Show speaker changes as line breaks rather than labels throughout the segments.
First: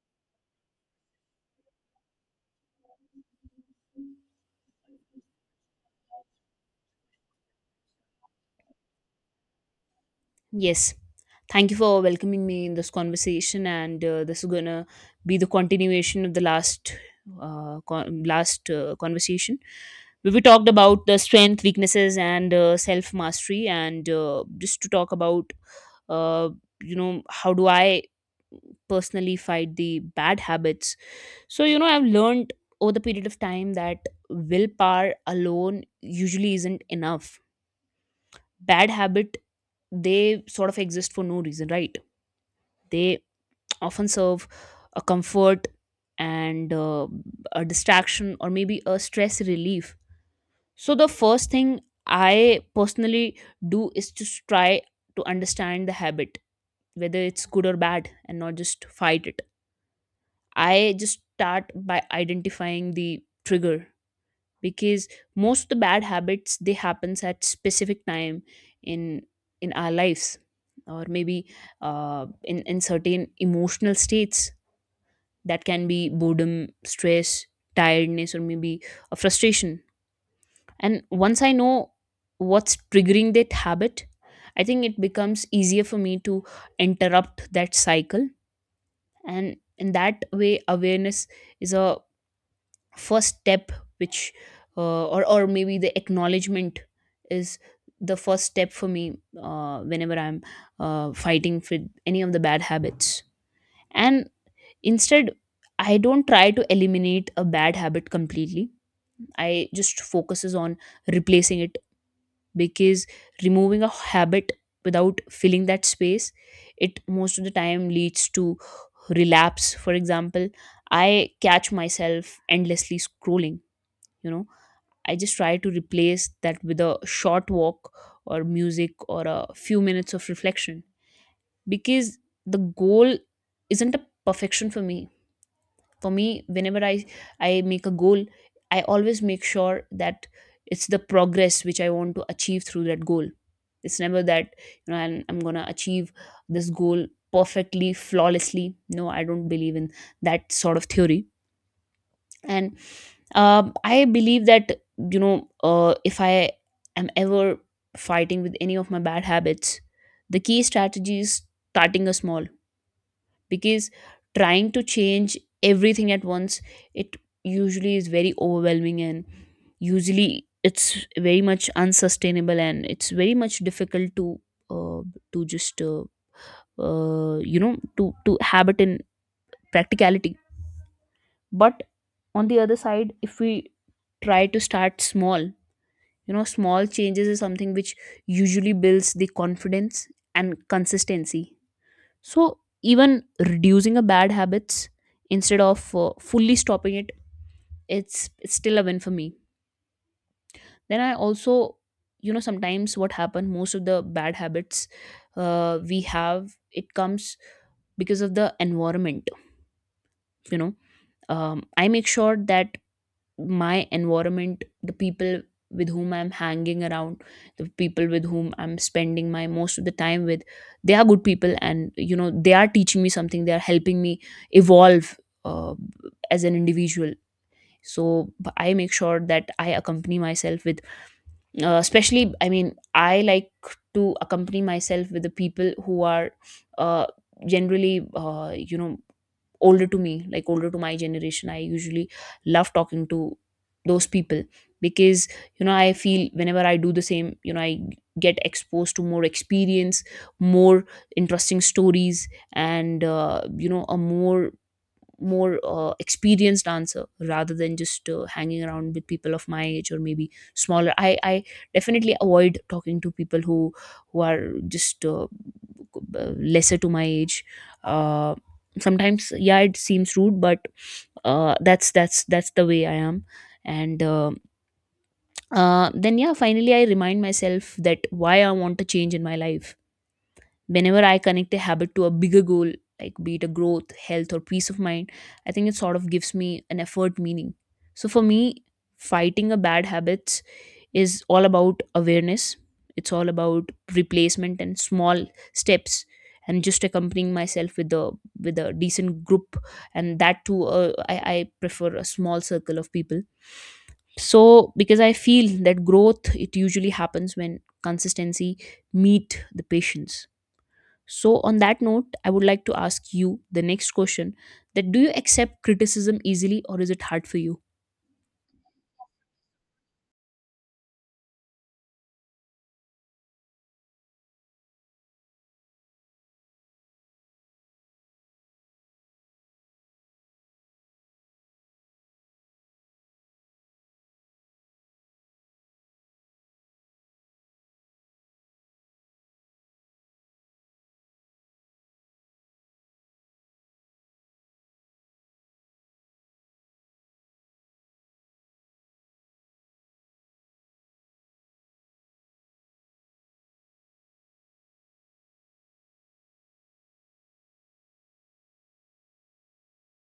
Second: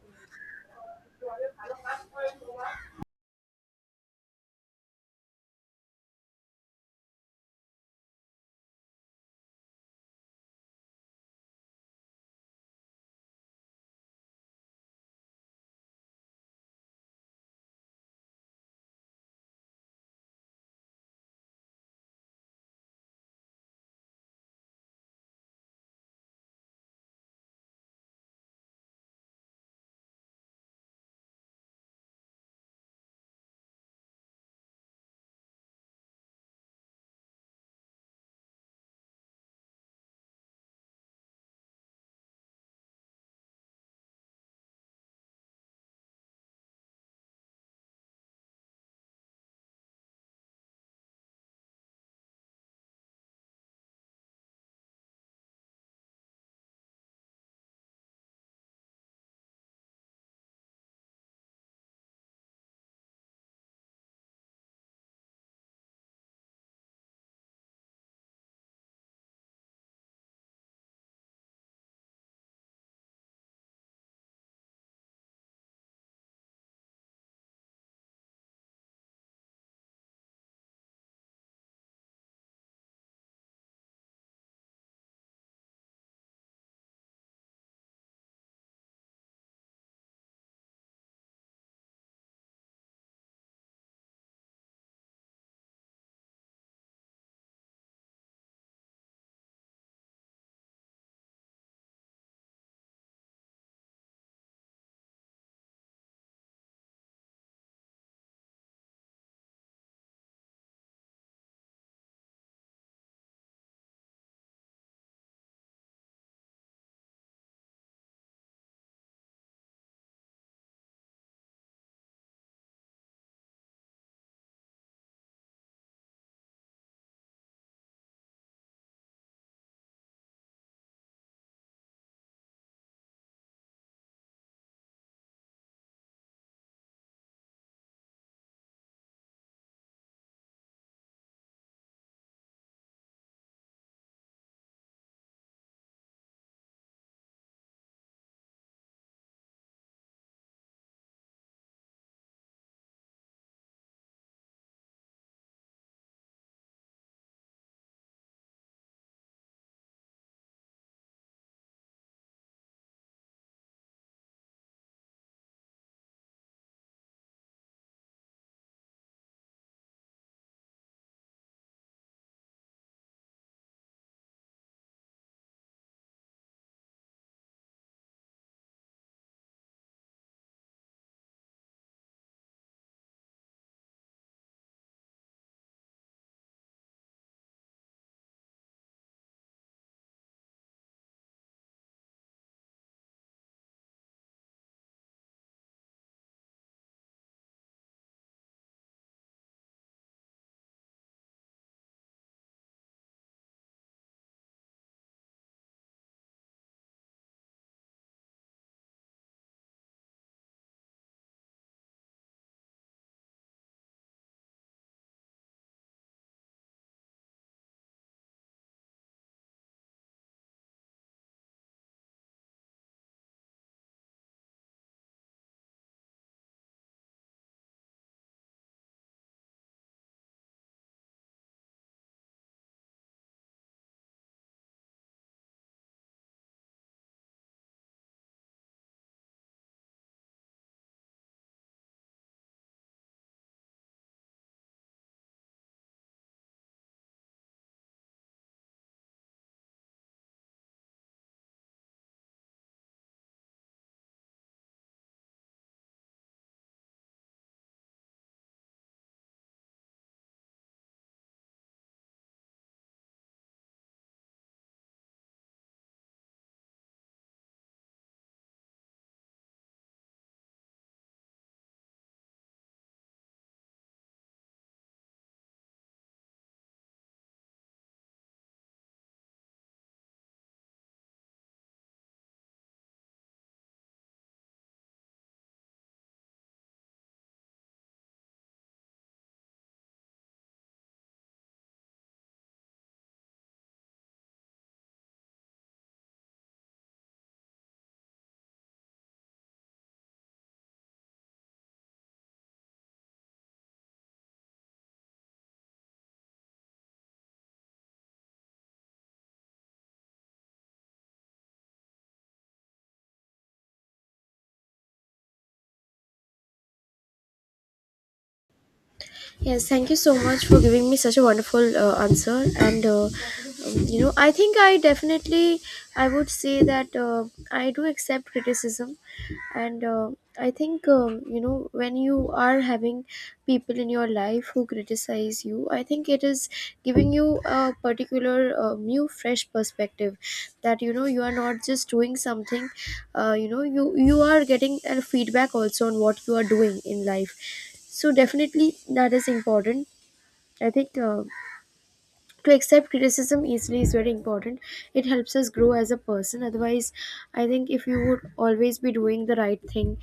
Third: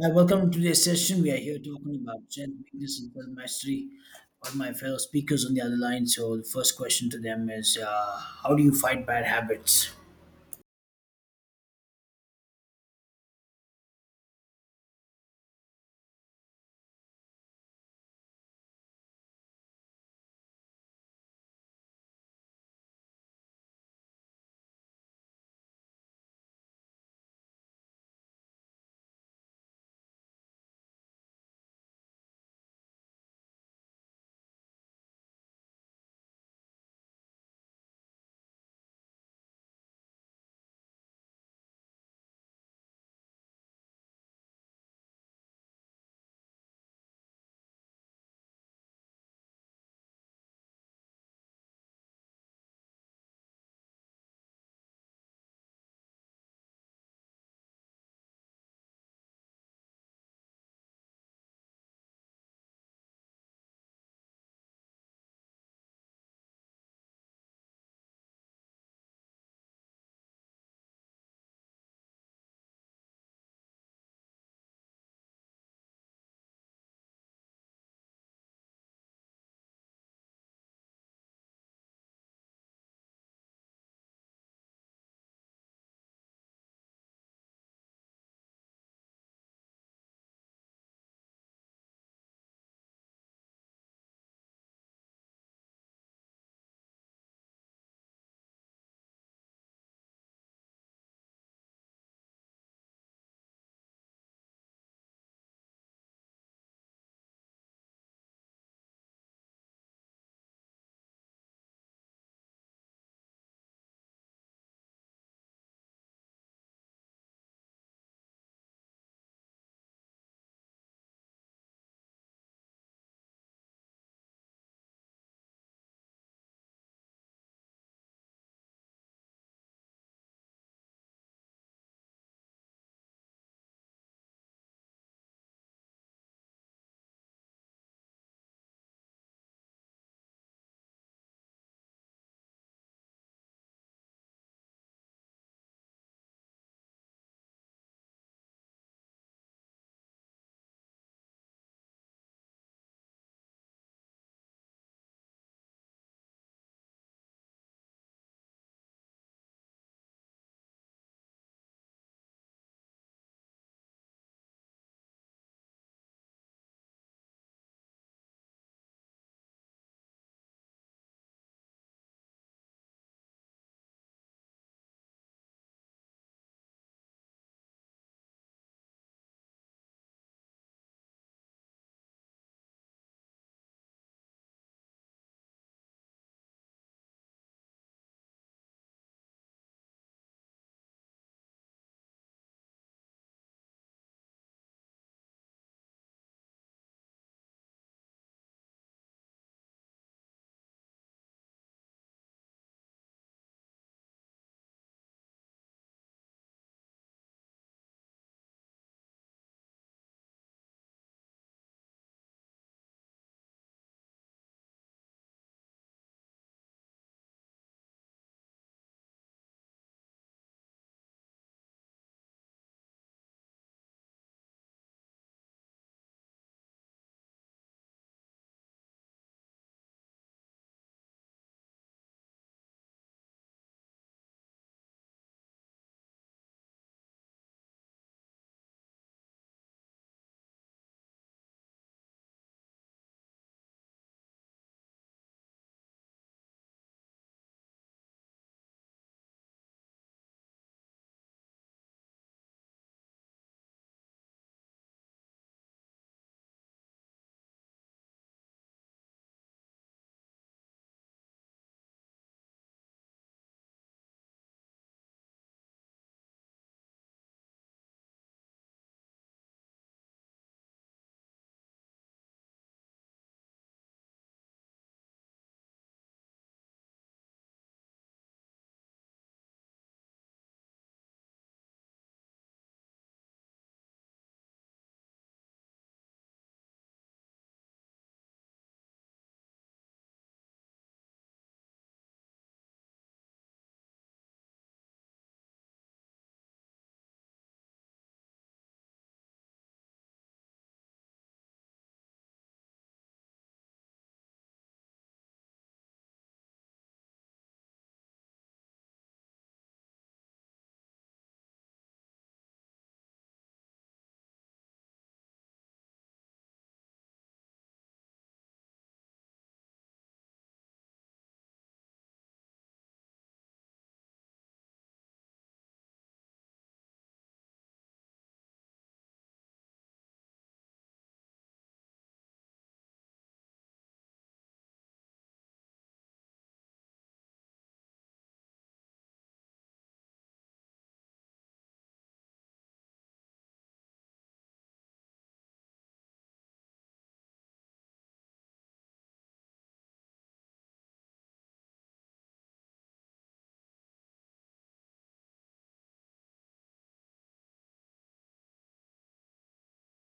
Hi, welcome to today's session. We are here talking about strength, weakness, and self mastery. Got my fellow speakers on the other line. So the first question to them is, how do you fight bad habits?
Yes. Thank you for welcoming me in this conversation, and this is gonna be the continuation of the last conversation. Where We talked about the strength, weaknesses, and self mastery, and just to talk about, uh, how do I personally fight the bad habits. So, you know, I've learned over the period of time that willpower alone usually isn't enough. Bad habit, they sort of exist for no reason, right? They often serve a comfort and a distraction or maybe a stress relief. So the first thing I personally do is to try to understand the habit, whether it's good or bad, and not just fight it. I just start by identifying the trigger, because most of the bad habits, they happens at specific time in in our lives, or maybe in certain emotional states. That can be boredom, stress, tiredness, or maybe a frustration. And once I know what's triggering that habit, I think it becomes easier for me to interrupt that cycle. And in that way, awareness is a first step, which or maybe the acknowledgement is the first step for me, whenever I'm fighting with any of the bad habits. And instead, I don't try to eliminate a bad habit completely. I just focuses on replacing it, because removing a habit without filling that space, it most of the time leads to relapse. For example, I catch myself endlessly scrolling, you know, I just try to replace that with a short walk or music or a few minutes of reflection, because the goal isn't a perfection for me. For me, whenever I make a goal, I always make sure that it's the progress which I want to achieve through that goal. It's never that, you know, I'm going to achieve this goal perfectly, flawlessly. No, I don't believe in that sort of theory. And I believe that, you know, if I am ever fighting with any of my bad habits, the key strategy is starting a small, because trying to change everything at once, it usually is very overwhelming, and usually it's very much unsustainable and it's very much difficult uh, to just you know to habit in practicality. But on the other side, if we try to start small, you know, small changes is something which usually builds the confidence and consistency. So even reducing a bad habits instead of fully stopping it, it's still a win for me. Then I also, you know, sometimes what happen, most of the bad habits we have, it comes because of the environment, you know. I make sure that my environment, the people with whom I'm hanging around, the people with whom I'm spending my most of the time with, they are good people, and you know, they are teaching me something, they are helping me evolve uh, as an individual. So I make sure that I accompany myself with, especially I mean, I like to accompany myself with the people who are uh, generally, you know, older to me, like older to my generation. I usually love talking to those people, because you know, I feel whenever I do the same, you know, I get exposed to more experience, more interesting stories, and you know, a more experienced dancer, rather than just hanging around with people of my age or maybe smaller. I definitely avoid talking to people who who are just lesser to my age. uh, Sometimes, yeah, it seems rude, but that's that's the way I am. And uh, uh, then yeah, finally, I remind myself that why I want a change in my life. Whenever I connect a habit to a bigger goal, like be it a growth, health, or peace of mind, I think it sort of gives me an effort meaning. So for me, fighting a bad habits is all about awareness. It's all about replacement and small steps, and just accompanying myself with a decent group, and that too, I prefer a small circle of people. So because I feel that growth, it usually happens when consistency meet the patience. So, on that note, I would like to ask you the next question, that do you accept criticism easily or is it hard for you?
Yes, thank you so much for giving me such a wonderful answer. And I think I definitely I would say that I do accept criticism and I think when you are having people in your life who criticize you, I think it is giving you a particular new fresh perspective, that you know you are not just doing something, you are getting a feedback also on what you are doing in life. So definitely that is important. I think to accept criticism easily is very important. It helps us grow as a person. Otherwise, I think if you would always be doing the right thing,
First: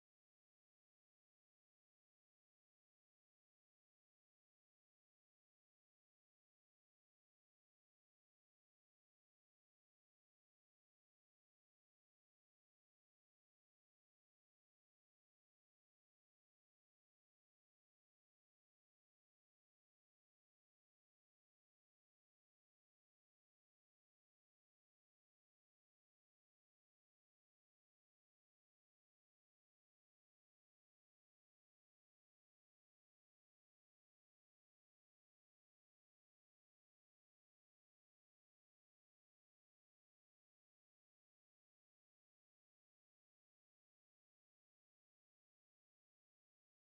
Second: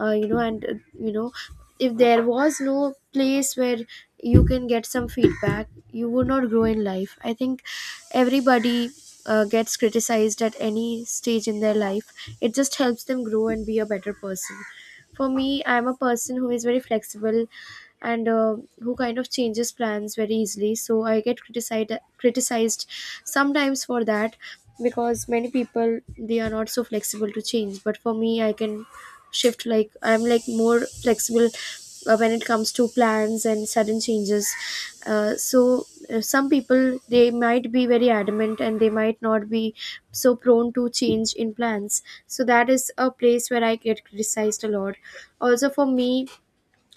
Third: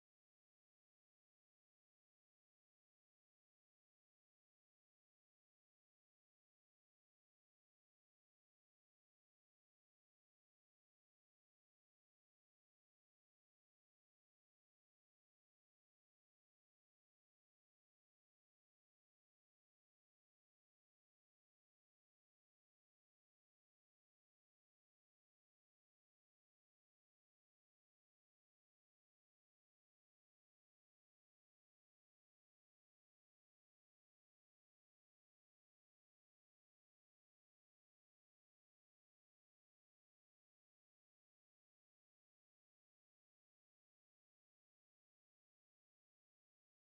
you know and you know if there was no place where you can get some feedback, you would not grow in life. I think everybody gets criticized at any stage in their life. It just helps them grow and be a better person. For me, I'm a person who is very flexible, and who kind of changes plans very easily, so I get criticized sometimes for that, because many people, they are not so flexible to change, but for me, I can shift, like I'm like more flexible when it comes to plans and sudden changes. So some people, they might be very adamant and they might not be so prone to change in plans, so that is a place where I get criticized a lot. Also, for me,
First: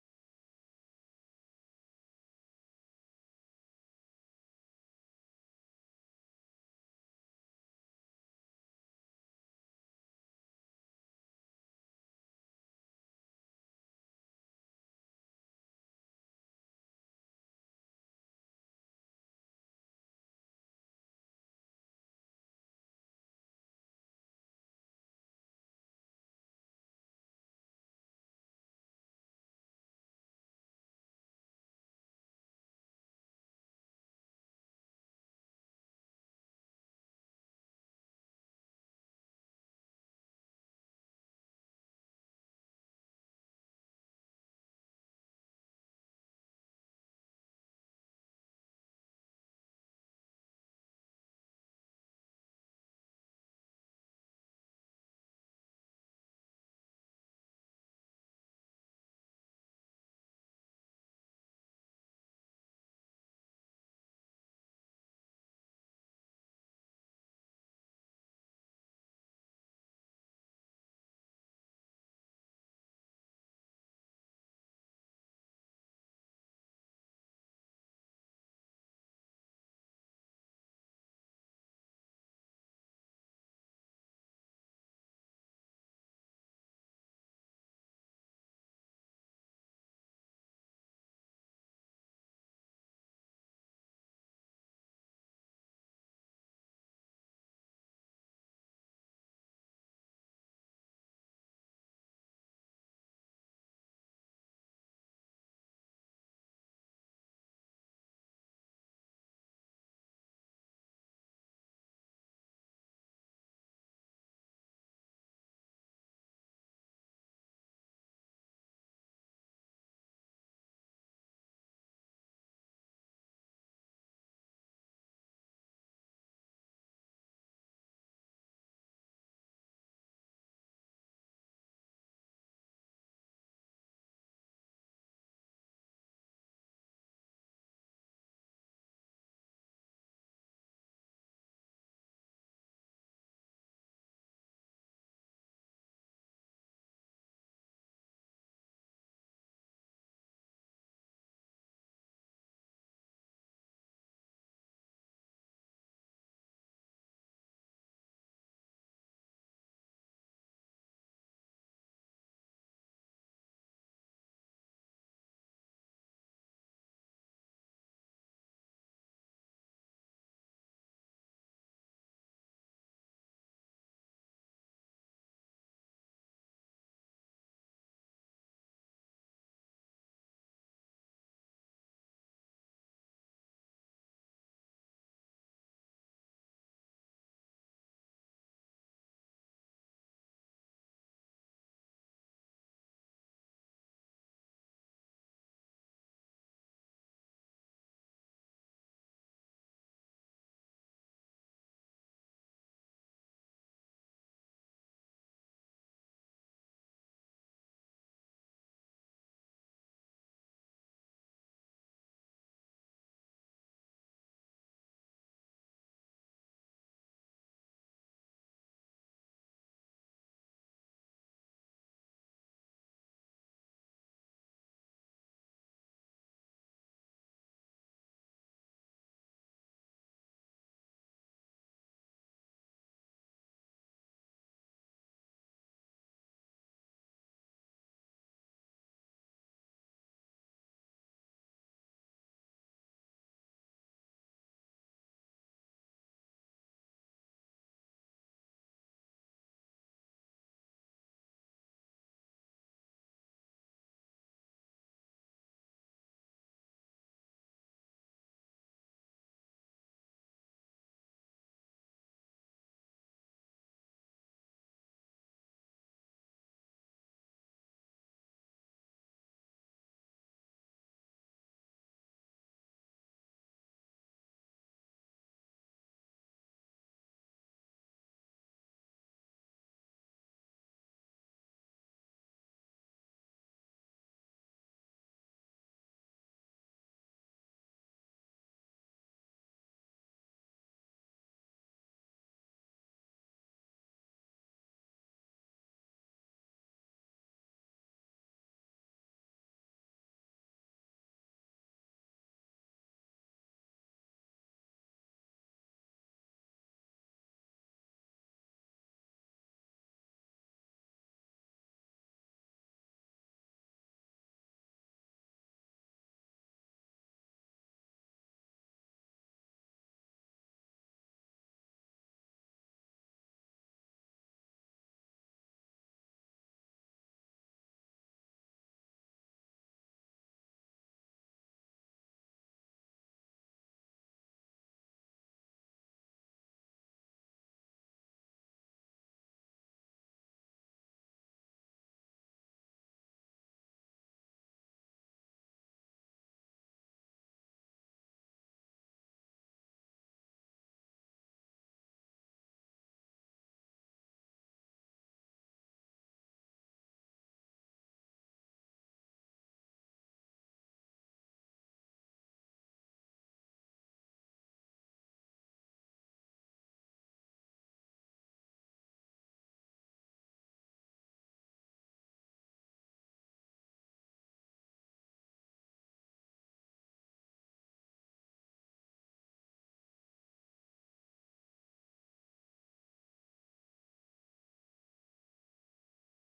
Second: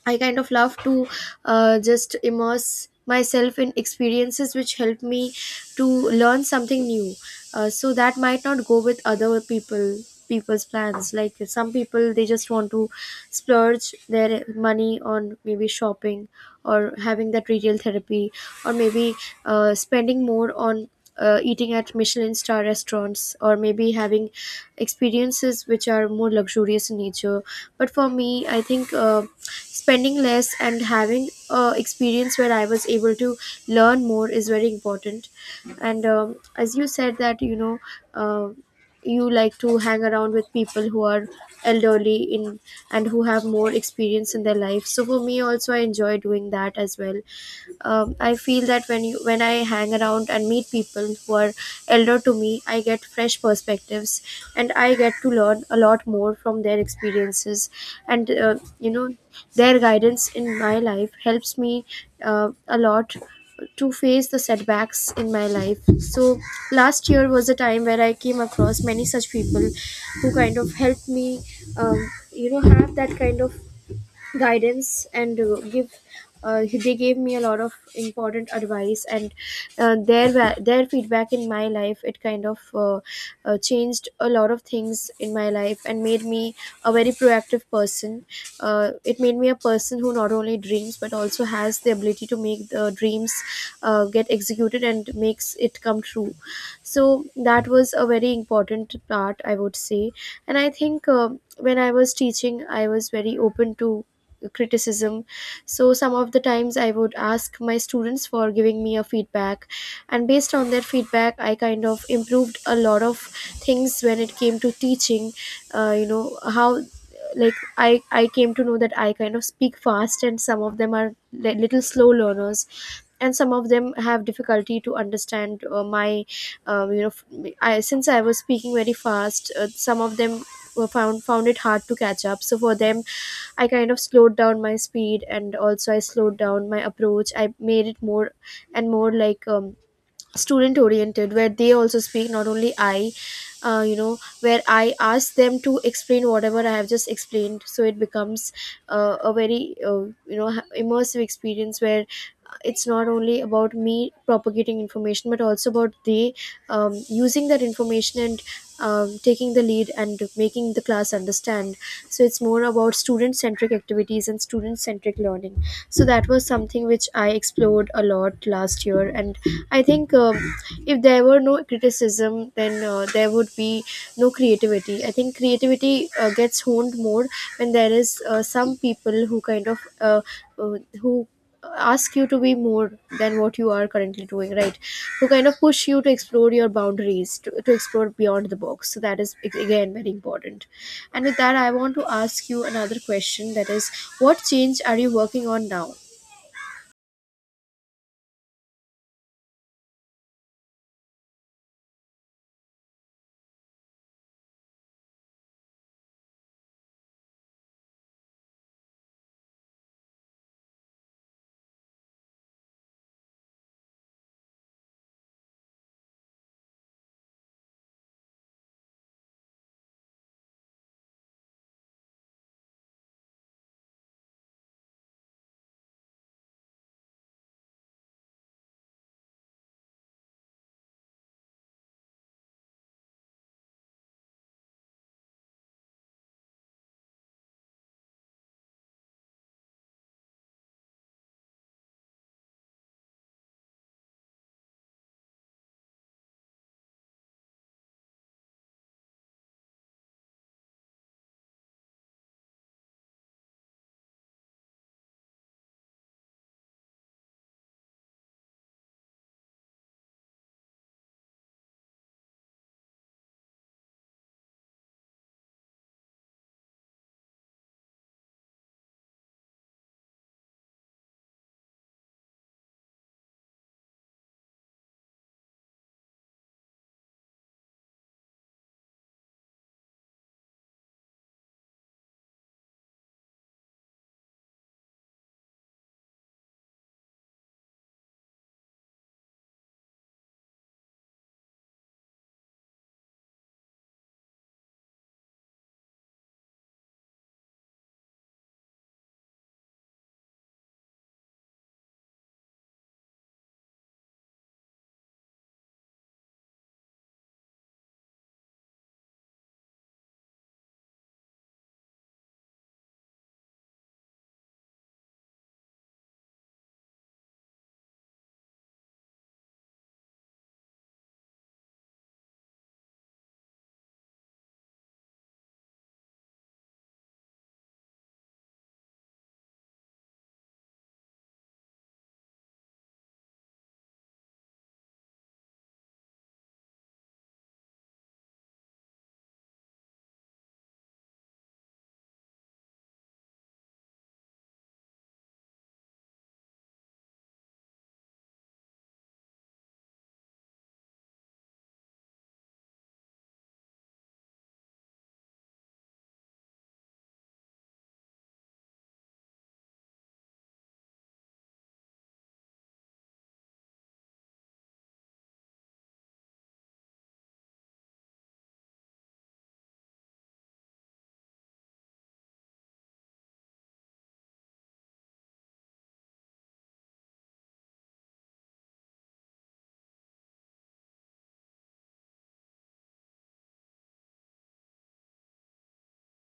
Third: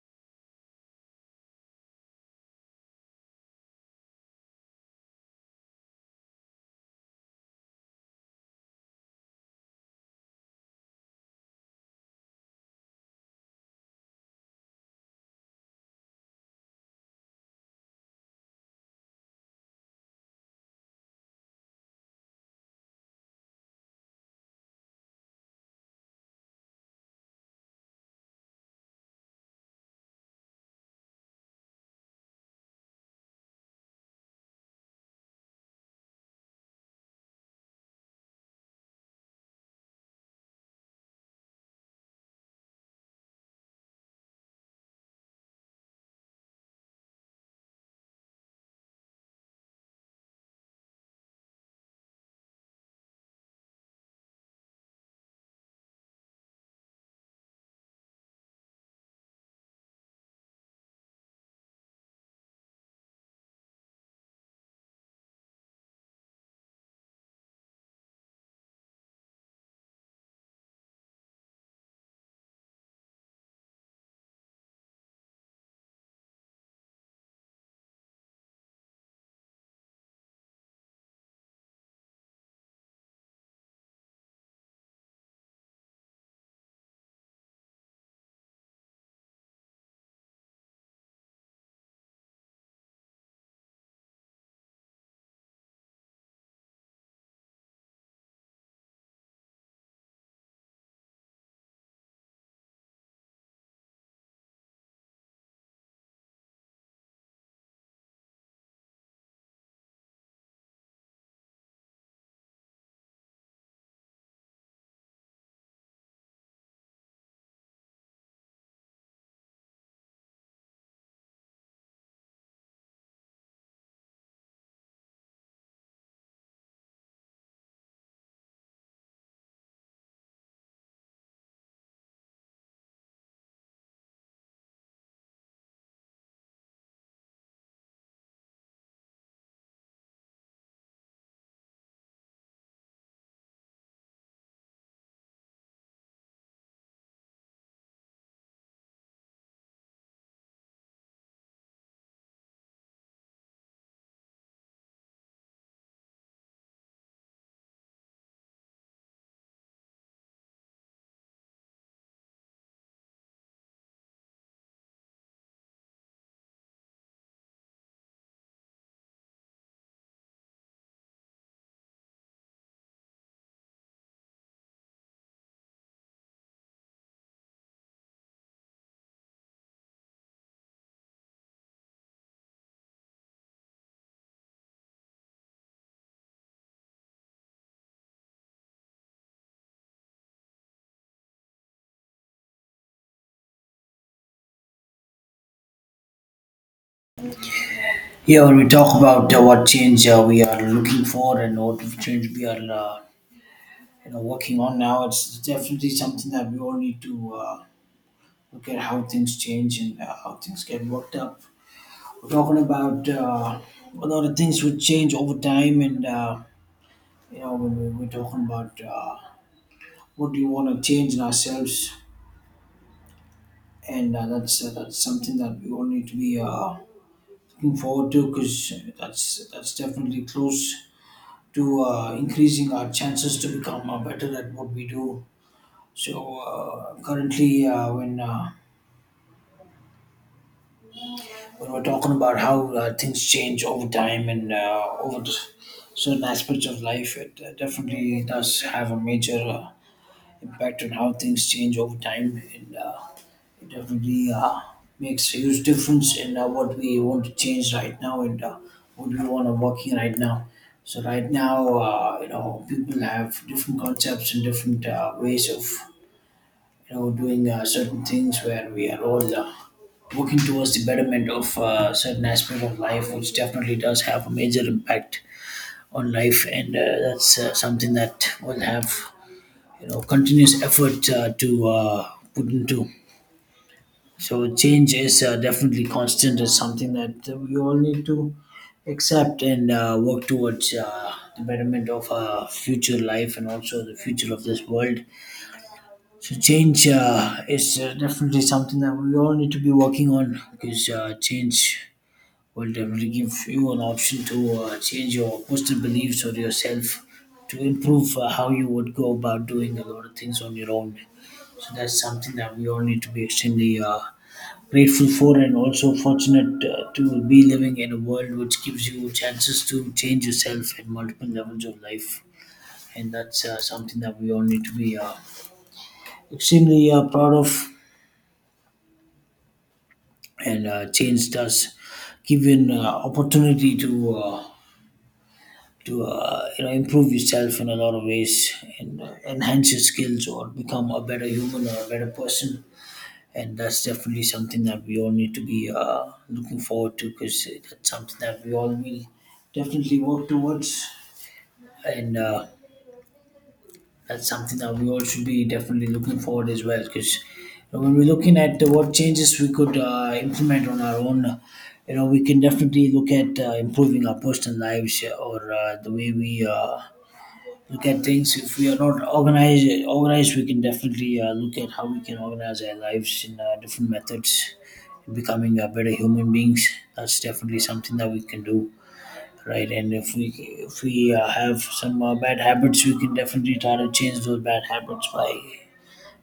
I kind of love to just immerse myself in experiences which help me to learn something new. So that might not go with other people's plans. Like some people, they just want to splurge their money on maybe shopping, or having that retail therapy, or maybe spending more on. Eating at Michelin star restaurants, or maybe having experiences which are more luxurious in nature. But for me, I think spending less and having a experience where I was able to learn more is very important. And as you said that you know, uh, you like to hang around with people who are elderly in, and who have more experience in their life. So for me also, I enjoy doing that as well. I feel that when I hang around and meet people who are elder to me, I get fresh perspectives and I get to learn a lot more from their experiences. And their guidance in my life helps me a lot to face the setbacks in my life. So last year was a time where I came across many such people who kind of helped me, have that kind of guidance, and give they gave me a lot of important advice, and their feedback in my life, it kind of changed a lot of things in my life and made me a very proactive person. It made me a person who not only dreams but also has the ability to make the dreams get executed and makes it come true. So that was a very important part, I would say. And I think when I was teaching, I was very open to criticism, so some of the times I would ask my students for giving me a feedback, and based on that feedback, I kind of improved a lot of things when it came to teaching. How, like I came to know that I kind of speak fast and some of them are little slow learners, and some of them have difficulty to understand my, since I was speaking very fast, some of them were found found it hard to catch up, so for them I kind of slowed down my speed, and also I slowed down my approach. I made it more and more like, student oriented, where they also speak, not only I, where I ask them to explain whatever I have just explained. So it becomes a very, immersive experience, where it's not only about me propagating information but also about they using that information, and taking the lead and making the class understand. So it's more about student centric activities and student centric learning. So that was something which I explored a lot last year. And I think if there were no criticism, then there would be no creativity. I think creativity gets honed more when there is some people who kind of who ask you to be more than what you are currently doing, right, to kind of push you to explore your boundaries, to explore beyond the box. So that is again very important. And with that, I want to ask you another question, that is, what change are you working on now?
Here when we talk about what change we are looking for and what change we are, working on now. It's definitely something that we all need to look at how things change and how things get worked up. We're talking about a lot of things would change over time, and when we're talking about. What do you want to change in ourselves and that's something that we all need to be looking forward to, because that's definitely close to increasing our chances to become better at what we do. So currently when we're talking about how things change over time and over the certain aspects of life, it definitely does have a major impact on how things change over time. And it definitely makes a huge difference in what we want to change right now and what we want to work in right now. So right now, you know, people have different concepts and different ways of you know doing certain things where we are all. Working towards the betterment of certain aspect of life, which definitely does have a major impact on life, and that's something that will have you know continuous effort to put into. So change is definitely constant. It's something that we all need to accept and work towards the betterment of our future life and also the future of this world. So change is definitely something that we all need to be working on, because change will definitely give you an option to change your personal beliefs or yourself, to improve how you would go about doing a lot of things on your own. So that's something that we all need to be extremely grateful for, and also fortunate to be living in a world which gives you chances to change yourself at multiple levels of life. And that's something that we all need to be extremely proud of. And change does give you an opportunity to you know improve yourself in a lot of ways and enhance your skills, or become a better human or a better person. And that's definitely something that we all need to be looking forward to, because that's something that we all will definitely work towards. And that's something that we all should be definitely looking forward as well, because when we're looking at what changes we could implement on our own, you know, we can definitely look at improving our personal lives, or the way we look at things. If we are not organized, we can definitely look at how we can organize our lives in different methods, in becoming better human beings. That's definitely something that we can do, right? And if we have some bad habits, we can definitely try to change those bad habits by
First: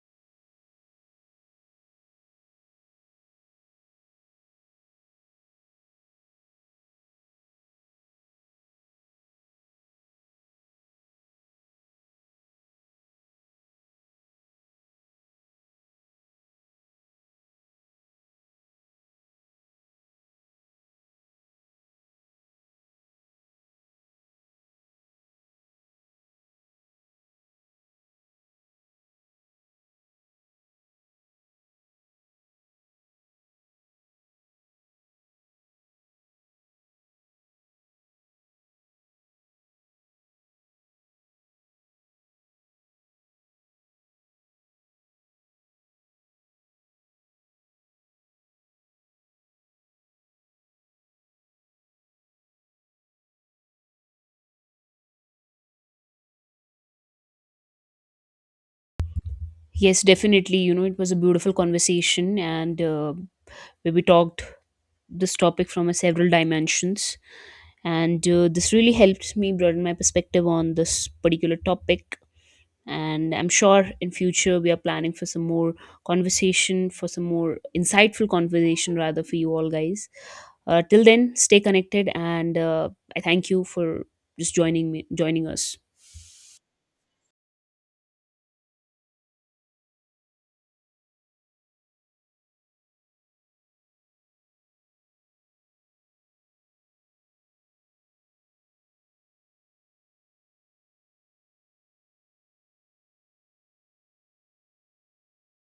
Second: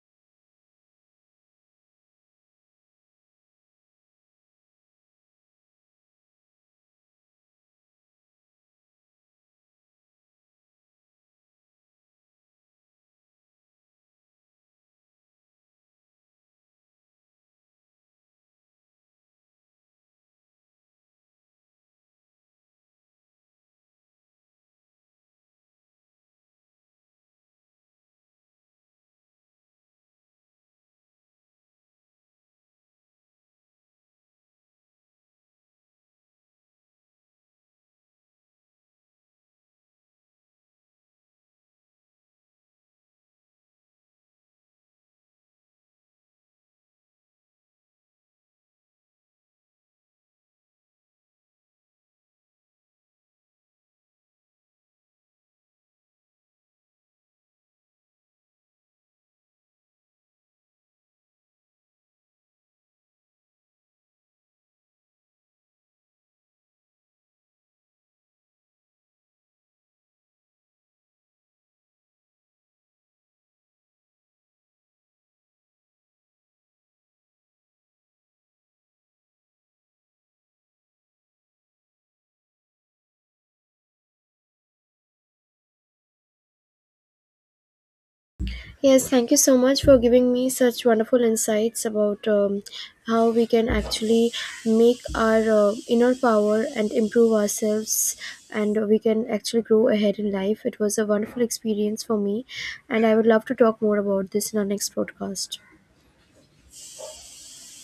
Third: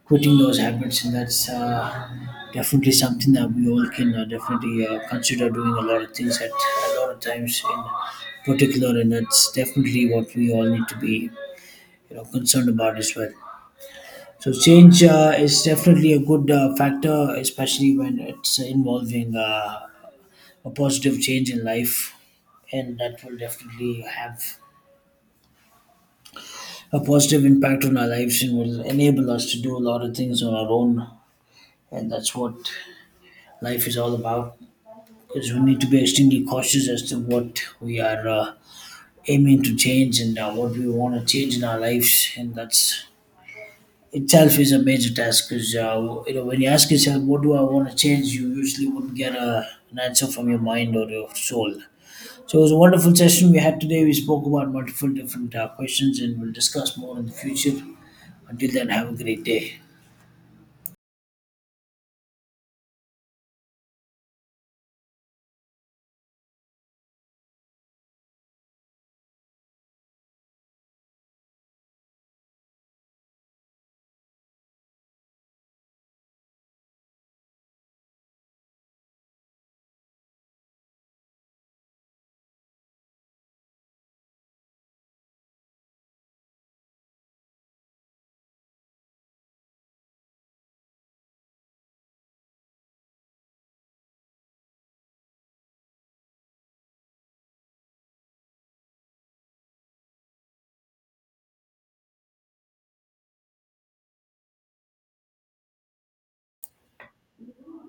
quitting those habits. And that's definitely something that we all can definitely consider, doing a lot of things at a lot of times in particular. And that's definitely what we all need to be you know concerned about as well. So change is definitely a good factor, especially when it's involving a positive change in life, and that will definitely have a positive impact on our lives and will enable us to do a lot of things on our own. And that's what life is all about. Because we need to be extremely cautious as to what we are aiming to change and what we want to change in our lives, and that's itself is a major task. Because you know, when you ask yourself what do I want to change, you usually wouldn't get a, an answer from your mind or your soul. So it was a wonderful session we had today. We spoke about multiple different questions and we'll discuss more in the future. Until then, have a great day.
Yes, definitely. You know, it was a beautiful conversation, and where we talked this topic from a several dimensions, and this really helped me broaden my perspective on this particular topic. And I'm sure in future we are planning for some more conversation, for some more insightful conversation rather, for you all guys. Till then, stay connected, and I thank you for just joining us.
Yes, thank you so much for giving me such wonderful insights about how we can actually make our inner power and improve ourselves, and we can actually grow ahead in life. It was a wonderful experience for me, and I would love to talk more about this in our next podcast.